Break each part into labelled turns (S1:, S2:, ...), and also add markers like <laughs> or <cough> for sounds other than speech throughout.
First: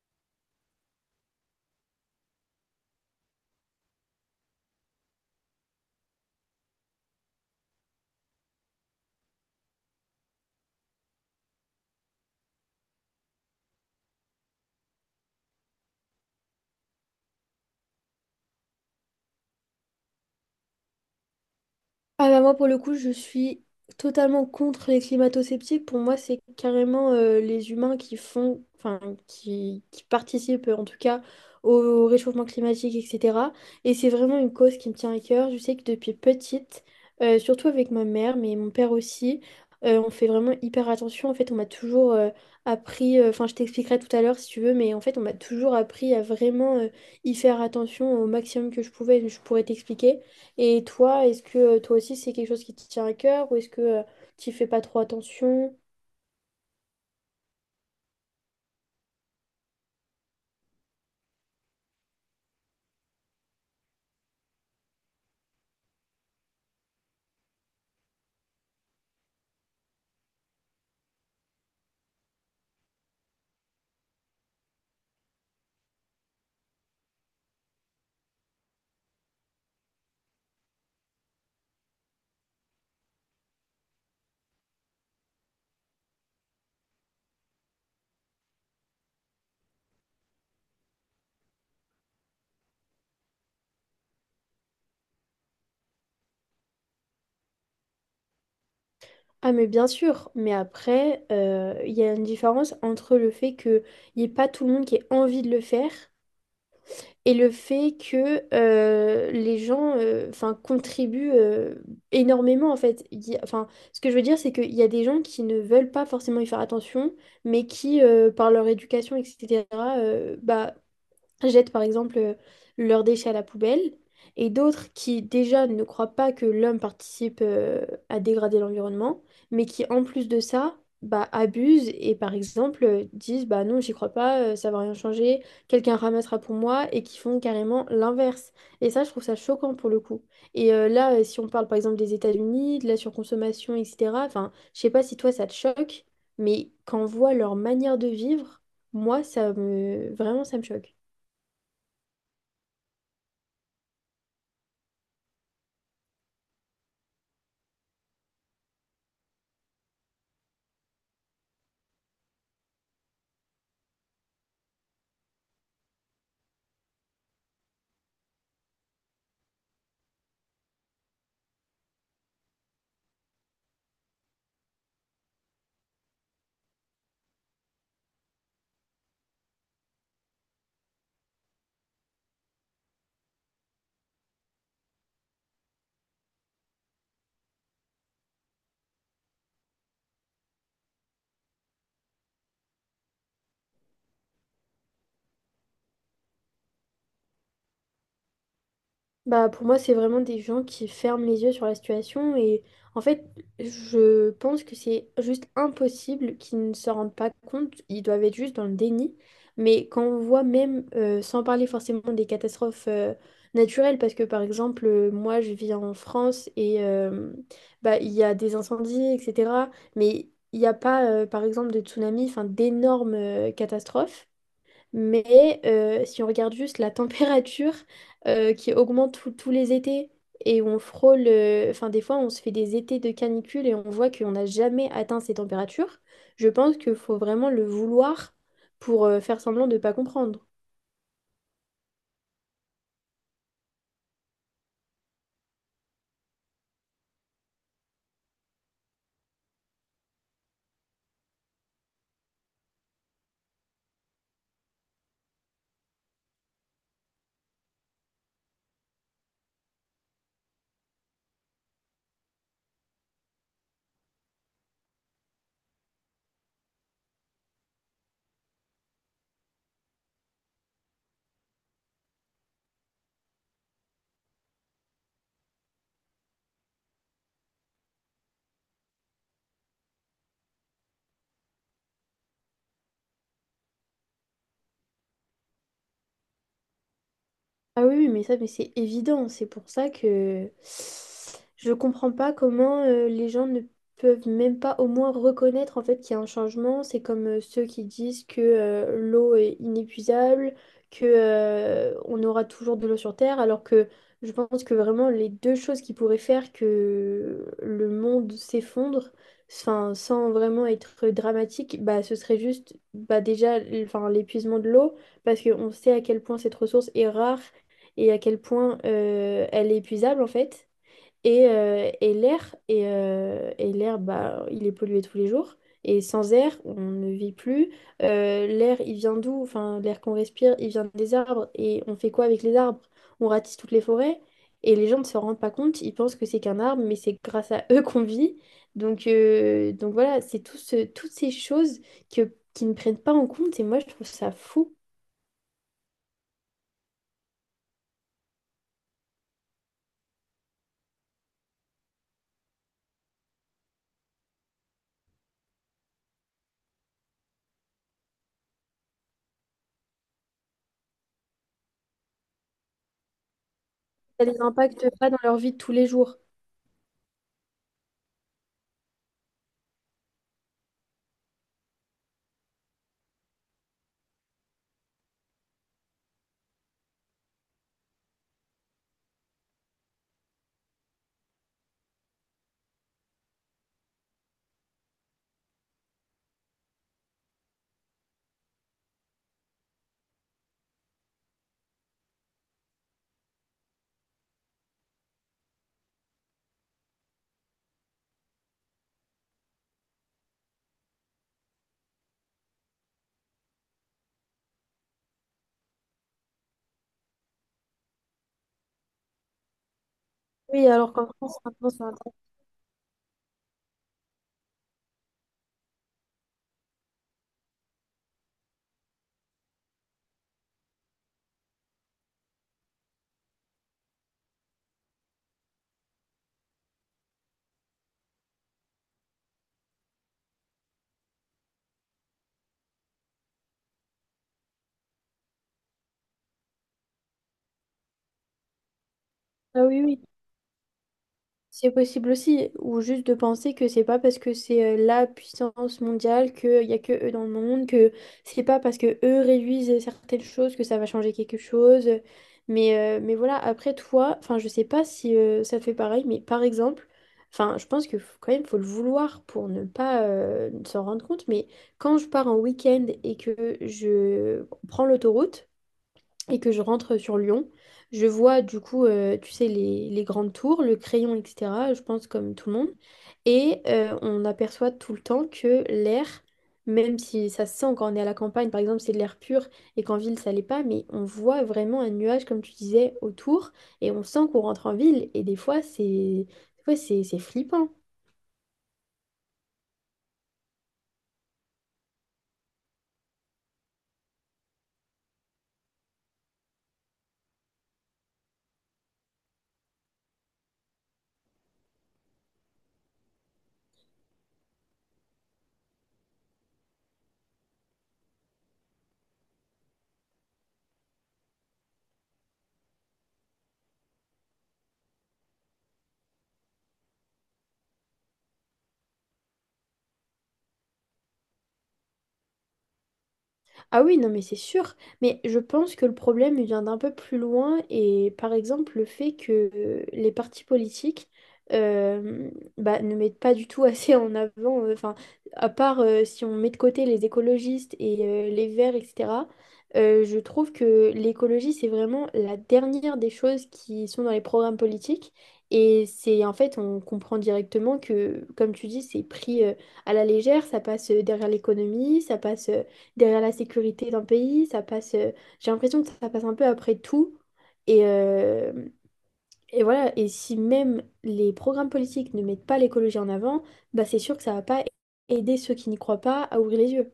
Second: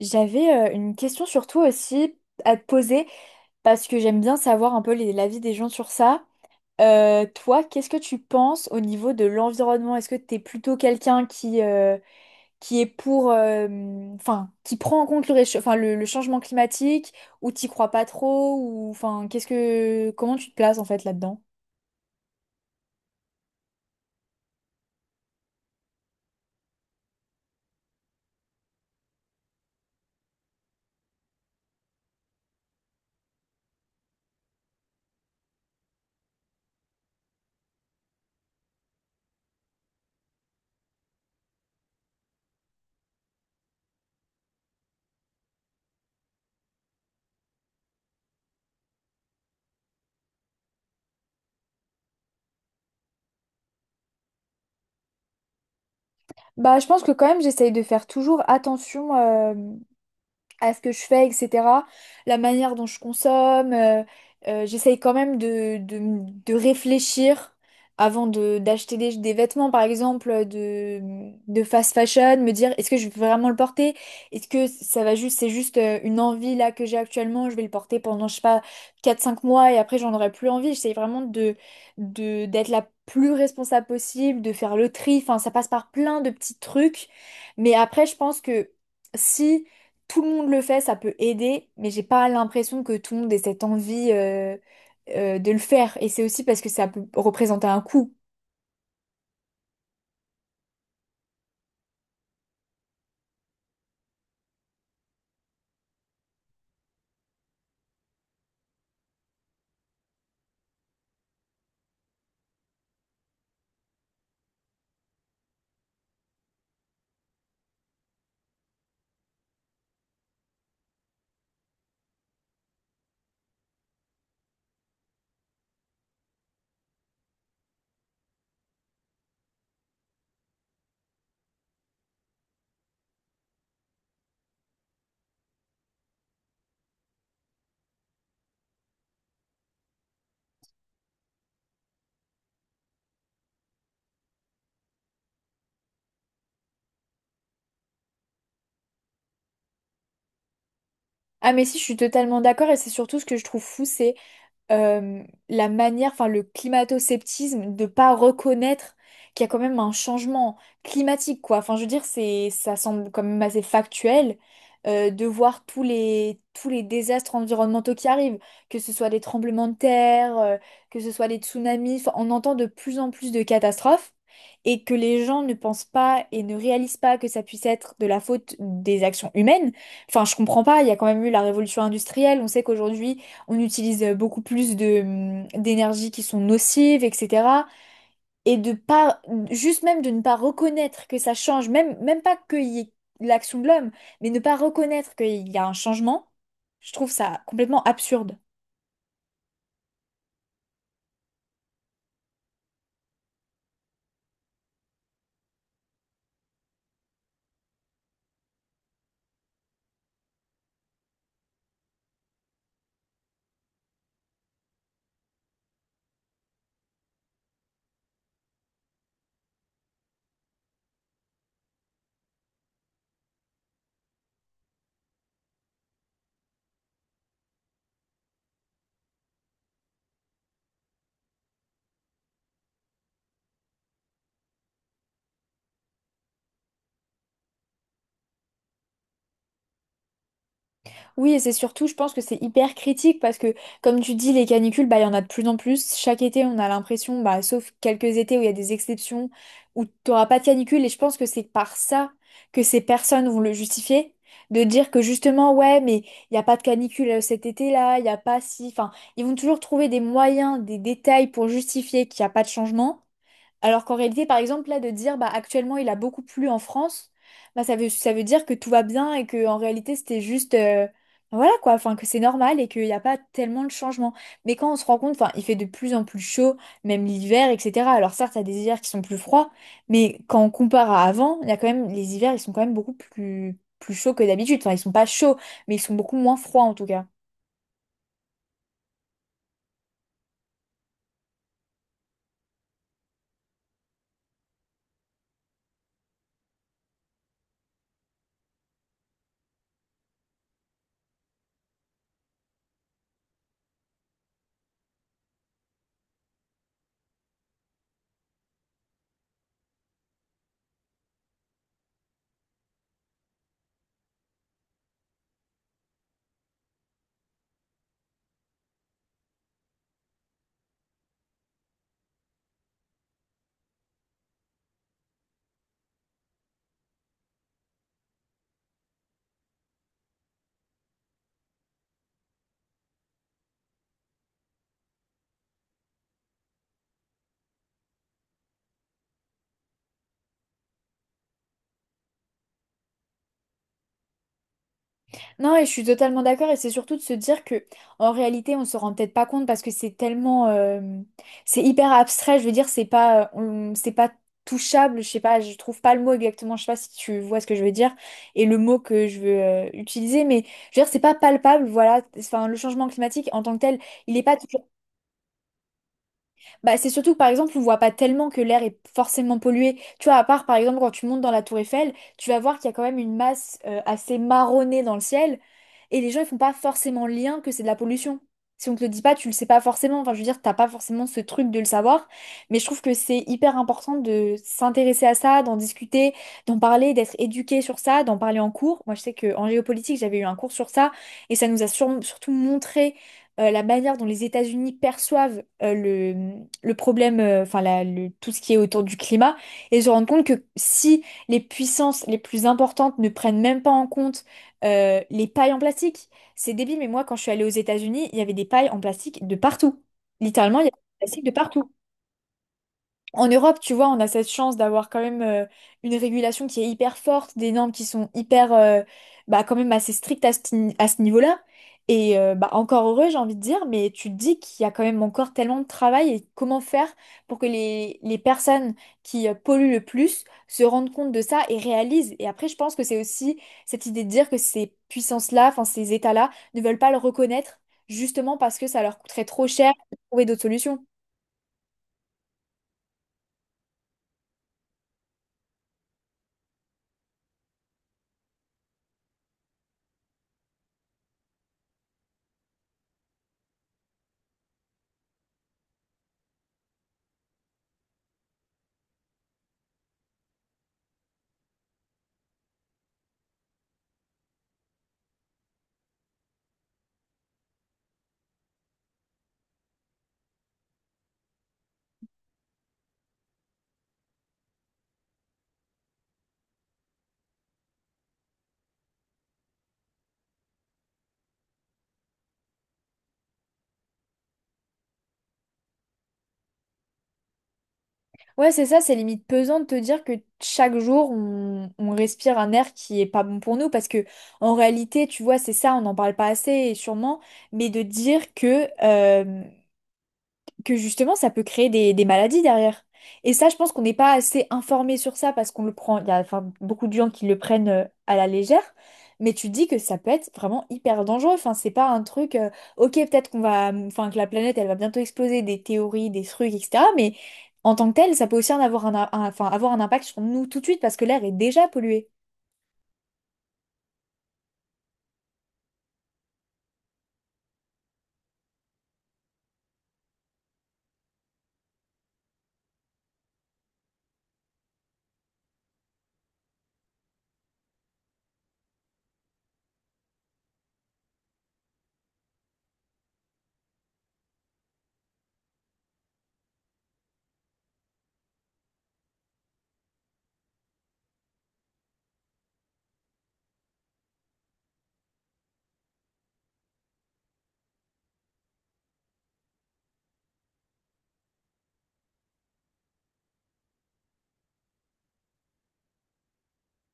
S1: J'avais une question sur toi aussi à te poser parce que j'aime bien savoir un peu l'avis des gens sur ça. Toi, qu'est-ce que tu penses au niveau de l'environnement? Est-ce que tu es plutôt quelqu'un qui est pour, enfin, qui prend en compte le, enfin, le changement climatique ou t'y crois pas trop ou enfin, comment tu te places en fait là-dedans?
S2: Ah bah moi pour le coup je suis totalement contre les climato-sceptiques. Pour moi c'est carrément les humains qui font, enfin qui participent en tout cas au réchauffement climatique, etc. Et c'est vraiment une cause qui me tient à cœur. Je sais que depuis petite, surtout avec ma mère, mais mon père aussi, on fait vraiment hyper attention. En fait on m'a toujours appris, enfin je t'expliquerai tout à l'heure si tu veux, mais en fait on m'a toujours appris à vraiment y faire attention au maximum que je pouvais. Je pourrais t'expliquer. Et toi, est-ce que toi aussi c'est quelque chose qui te tient à cœur ou est-ce que tu fais pas trop attention?
S1: Bah, je pense que quand même j'essaye de faire toujours attention à ce que je fais, etc. La manière dont je consomme. J'essaye quand même de réfléchir avant d'acheter des vêtements, par exemple, de fast fashion, me dire est-ce que je vais vraiment le porter? Est-ce que c'est juste une envie là que j'ai actuellement, je vais le porter pendant, je sais pas, quatre cinq mois et après j'en aurai plus envie. J'essaye vraiment d'être la plus responsable possible, de faire le tri. Enfin, ça passe par plein de petits trucs. Mais après, je pense que si tout le monde le fait, ça peut aider, mais j'ai pas l'impression que tout le monde ait cette envie de le faire. Et c'est aussi parce que ça peut représenter un coût.
S2: Ah mais bien sûr, mais après, il y a une différence entre le fait qu'il n'y ait pas tout le monde qui ait envie de le faire et le fait que les gens enfin, contribuent énormément en fait. Il y a- Enfin, ce que je veux dire, c'est qu'il y a des gens qui ne veulent pas forcément y faire attention, mais qui, par leur éducation, etc., bah, jettent par exemple leurs déchets à la poubelle, et d'autres qui déjà ne croient pas que l'homme participe à dégrader l'environnement, mais qui en plus de ça, bah, abusent et par exemple disent bah non, j'y crois pas, ça va rien changer, quelqu'un ramassera pour moi, et qui font carrément l'inverse. Et ça, je trouve ça choquant pour le coup. Et là, si on parle par exemple des États-Unis, de la surconsommation, etc., enfin, je sais pas si toi ça te choque, mais quand on voit leur manière de vivre, moi, ça me... Vraiment, ça me choque.
S1: Ah mais si, je suis totalement d'accord et c'est surtout ce que je trouve fou, c'est euh, la manière, enfin le climato-sceptisme de pas reconnaître qu'il y a quand même un changement climatique, quoi. Enfin, je veux dire, ça semble quand même assez factuel de voir tous les désastres environnementaux qui arrivent, que ce soit des tremblements de terre, que ce soit des tsunamis. Enfin, on entend de plus en plus de catastrophes. Et que les gens ne pensent pas et ne réalisent pas que ça puisse être de la faute des actions humaines. Enfin, je comprends pas, il y a quand même eu la révolution industrielle. On sait qu'aujourd'hui, on utilise beaucoup plus de d'énergies qui sont nocives, etc. Et de pas, juste même de ne pas reconnaître que ça change, même, même pas qu'il y ait l'action de l'homme, mais ne pas reconnaître qu'il y a un changement, je trouve ça complètement absurde.
S2: Bah, pour moi, c'est vraiment des gens qui ferment les yeux sur la situation et en fait, je pense que c'est juste impossible qu'ils ne se rendent pas compte. Ils doivent être juste dans le déni. Mais quand on voit même, sans parler forcément des catastrophes naturelles, parce que par exemple, moi, je vis en France et bah, il y a des incendies, etc. Mais il n'y a pas, par exemple, de tsunami, enfin, d'énormes catastrophes. Mais si on regarde juste la température <laughs> qui augmente tous les étés et on frôle, enfin des fois on se fait des étés de canicule et on voit qu'on n'a jamais atteint ces températures, je pense qu'il faut vraiment le vouloir pour faire semblant de ne pas comprendre.
S1: Oui, et c'est surtout, je pense que c'est hyper critique parce que, comme tu dis, les canicules, bah, il y en a de plus en plus. Chaque été, on a l'impression, bah, sauf quelques étés où il y a des exceptions, où tu n'auras pas de canicule. Et je pense que c'est par ça que ces personnes vont le justifier, de dire que justement, ouais, mais il n'y a pas de canicule cet été-là, il n'y a pas si... Enfin, ils vont toujours trouver des moyens, des détails pour justifier qu'il n'y a pas de changement. Alors qu'en réalité, par exemple, là, de dire, bah, actuellement, il a beaucoup plu en France, ça veut dire que tout va bien et que, en réalité, c'était juste, bah, voilà, quoi, enfin, que c'est normal et qu'il n'y a pas tellement de changement. Mais quand on se rend compte, enfin, il fait de plus en plus chaud, même l'hiver, etc. Alors certes, il y a des hivers qui sont plus froids, mais quand on compare à avant, il y a quand même, les hivers, ils sont quand même plus chauds que d'habitude. Enfin, ils sont pas chauds, mais ils sont beaucoup moins froids, en tout cas.
S2: Ah oui, oui, mais ça, mais c'est évident. C'est pour ça que je comprends pas comment les gens ne peuvent même pas au moins reconnaître en fait qu'il y a un changement. C'est comme ceux qui disent que l'eau est inépuisable, que on aura toujours de l'eau sur Terre, alors que je pense que vraiment les deux choses qui pourraient faire que le monde s'effondre, enfin, sans vraiment être dramatique, bah, ce serait juste bah, déjà enfin, l'épuisement de l'eau parce qu'on sait à quel point cette ressource est rare et à quel point elle est épuisable en fait. Et l'air, bah, il est pollué tous les jours. Et sans air, on ne vit plus. L'air, il vient d'où? Enfin, l'air qu'on respire, il vient des arbres. Et on fait quoi avec les arbres? On ratisse toutes les forêts. Et les gens ne se rendent pas compte. Ils pensent que c'est qu'un arbre, mais c'est grâce à <laughs> eux qu'on vit. Donc voilà, c'est tout toutes ces choses que, qui ne prennent pas en compte. Et moi, je trouve ça fou.
S1: Non, et je suis totalement d'accord, et c'est surtout de se dire que, en réalité, on se rend peut-être pas compte parce que c'est tellement, c'est hyper abstrait. Je veux dire, c'est pas touchable. Je sais pas, je trouve pas le mot exactement. Je sais pas si tu vois ce que je veux dire et le mot que je veux utiliser, mais je veux dire, c'est pas palpable. Voilà, enfin, le changement climatique en tant que tel, il est
S2: Ça
S1: pas
S2: les
S1: toujours
S2: impacte pas dans leur vie de tous les jours.
S1: bah, c'est surtout que par exemple, on voit pas tellement que l'air est forcément pollué. Tu vois, à part par exemple quand tu montes dans la tour Eiffel, tu vas voir qu'il y a quand même une masse assez marronnée dans le ciel et les gens ils font pas forcément le lien que c'est de la pollution. Si on te le dit pas, tu le sais pas forcément. Enfin, je veux dire, t'as pas forcément ce truc de le savoir. Mais je trouve que c'est hyper important de s'intéresser à ça, d'en discuter, d'en parler, d'être éduqué sur ça, d'en parler en cours. Moi, je sais que en géopolitique, j'avais eu un cours sur ça et ça nous a surtout montré la manière dont les États-Unis perçoivent le problème, tout ce qui est autour du climat, et se rendre compte que si les puissances les plus importantes ne prennent même pas en compte les pailles en plastique, c'est débile, mais moi quand je suis allée aux États-Unis, il y avait des pailles en plastique de partout. Littéralement, il
S2: Oui,
S1: y avait
S2: alors
S1: des
S2: qu'en
S1: plastiques de
S2: France, maintenant,
S1: partout.
S2: c'est un
S1: En Europe, tu vois, on a cette chance d'avoir quand même une régulation qui est hyper forte, des normes qui sont hyper, bah, quand même assez strictes à ce, ni- à ce niveau-là. Et bah, encore heureux, j'ai envie de dire, mais tu te dis qu'il y a quand même encore tellement de travail et comment faire pour que les personnes qui polluent le plus se rendent compte de ça et réalisent. Et après, je pense que c'est aussi cette idée de dire que ces puissances-là, enfin ces États-là, ne veulent pas le reconnaître justement parce que ça leur coûterait trop
S2: Ah
S1: cher
S2: oui,
S1: de
S2: oui,
S1: trouver d'autres solutions.
S2: c'est possible aussi. Ou juste de penser que c'est pas parce que c'est la puissance mondiale qu'il y a que eux dans le monde, que c'est pas parce que eux réduisent certaines choses que ça va changer quelque chose. Mais voilà, après, toi, enfin, je sais pas si ça te fait pareil, mais par exemple, enfin, je pense que quand même, faut le vouloir pour ne pas s'en rendre compte. Mais quand je pars en week-end et que je prends l'autoroute, et que je rentre sur Lyon, je vois du coup, tu sais, les grandes tours, le crayon, etc., je pense comme tout le monde. Et on aperçoit tout le temps que l'air, même si ça se sent quand on est à la campagne, par exemple, c'est de l'air pur et qu'en ville, ça l'est pas, mais on voit vraiment un nuage, comme tu disais, autour et on sent qu'on rentre en ville et des fois, c'est flippant.
S1: Ouais, c'est ça, c'est limite pesant de te dire que chaque jour, on respire un air qui est pas bon pour nous, parce que en réalité, tu vois, c'est ça, on n'en parle pas assez, et sûrement, mais de dire que justement ça peut créer des maladies derrière. Et ça, je pense qu'on n'est pas assez informé sur ça parce qu'on le prend, il y a enfin, beaucoup de gens qui le prennent à la légère, mais tu dis que ça peut être vraiment hyper dangereux. Enfin, c'est pas un truc, ok, peut-être qu'on va, enfin, que la planète elle va bientôt exploser, des théories, des trucs, etc. Mais en tant que tel, ça peut aussi en avoir enfin, avoir un impact sur nous tout de suite parce que l'air est déjà pollué.
S2: Ah oui, non, mais c'est sûr. Mais je pense que le problème il vient d'un peu plus loin et par exemple le fait que les partis politiques euh, bah, ne mettent pas du tout assez en avant, enfin, à part si on met de côté les écologistes et les verts, etc., je trouve que l'écologie, c'est vraiment la dernière des choses qui sont dans les programmes politiques. Et c'est en fait, on comprend directement que, comme tu dis, c'est pris à la légère, ça passe derrière l'économie, ça passe. Derrière la sécurité d'un pays, ça passe, j'ai l'impression que ça passe un peu après tout. Et, euh, et voilà, et si même les programmes politiques ne mettent pas l'écologie en avant, bah c'est sûr que ça va pas aider ceux qui n'y croient pas à ouvrir les yeux.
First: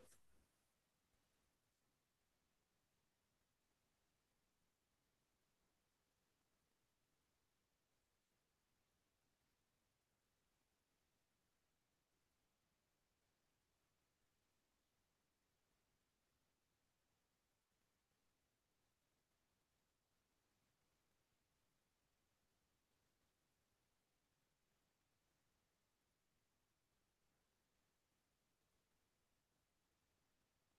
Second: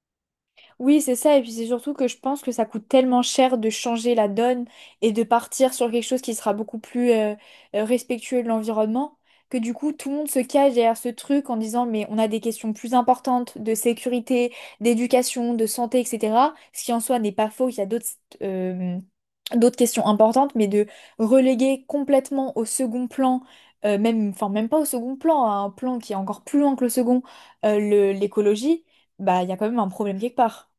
S1: Oui, c'est ça. Et puis c'est surtout que je pense que ça coûte tellement cher de changer la donne et de partir sur quelque chose qui sera beaucoup plus respectueux de l'environnement, que du coup tout le monde se cache derrière ce truc en disant mais on a des questions plus importantes de sécurité, d'éducation, de santé, etc. Ce qui en soi n'est pas faux, il y a d'autres euh, d'autres questions importantes, mais de reléguer complètement au second plan, même, enfin même pas au second plan, à un plan qui est encore plus loin que le second, l'écologie, bah il y a quand même un problème quelque part.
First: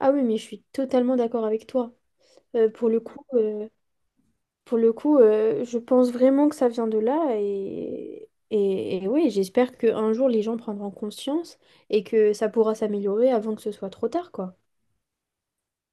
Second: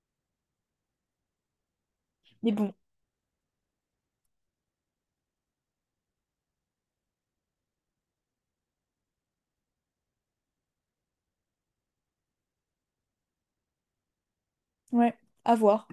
S2: Ah oui, mais je suis totalement d'accord avec toi.
S1: Mais bon,
S2: Pour le coup, je pense vraiment que ça vient de là et oui, j'espère qu'un jour les gens prendront conscience et que ça pourra s'améliorer avant que ce soit trop tard, quoi.
S1: ouais, à voir.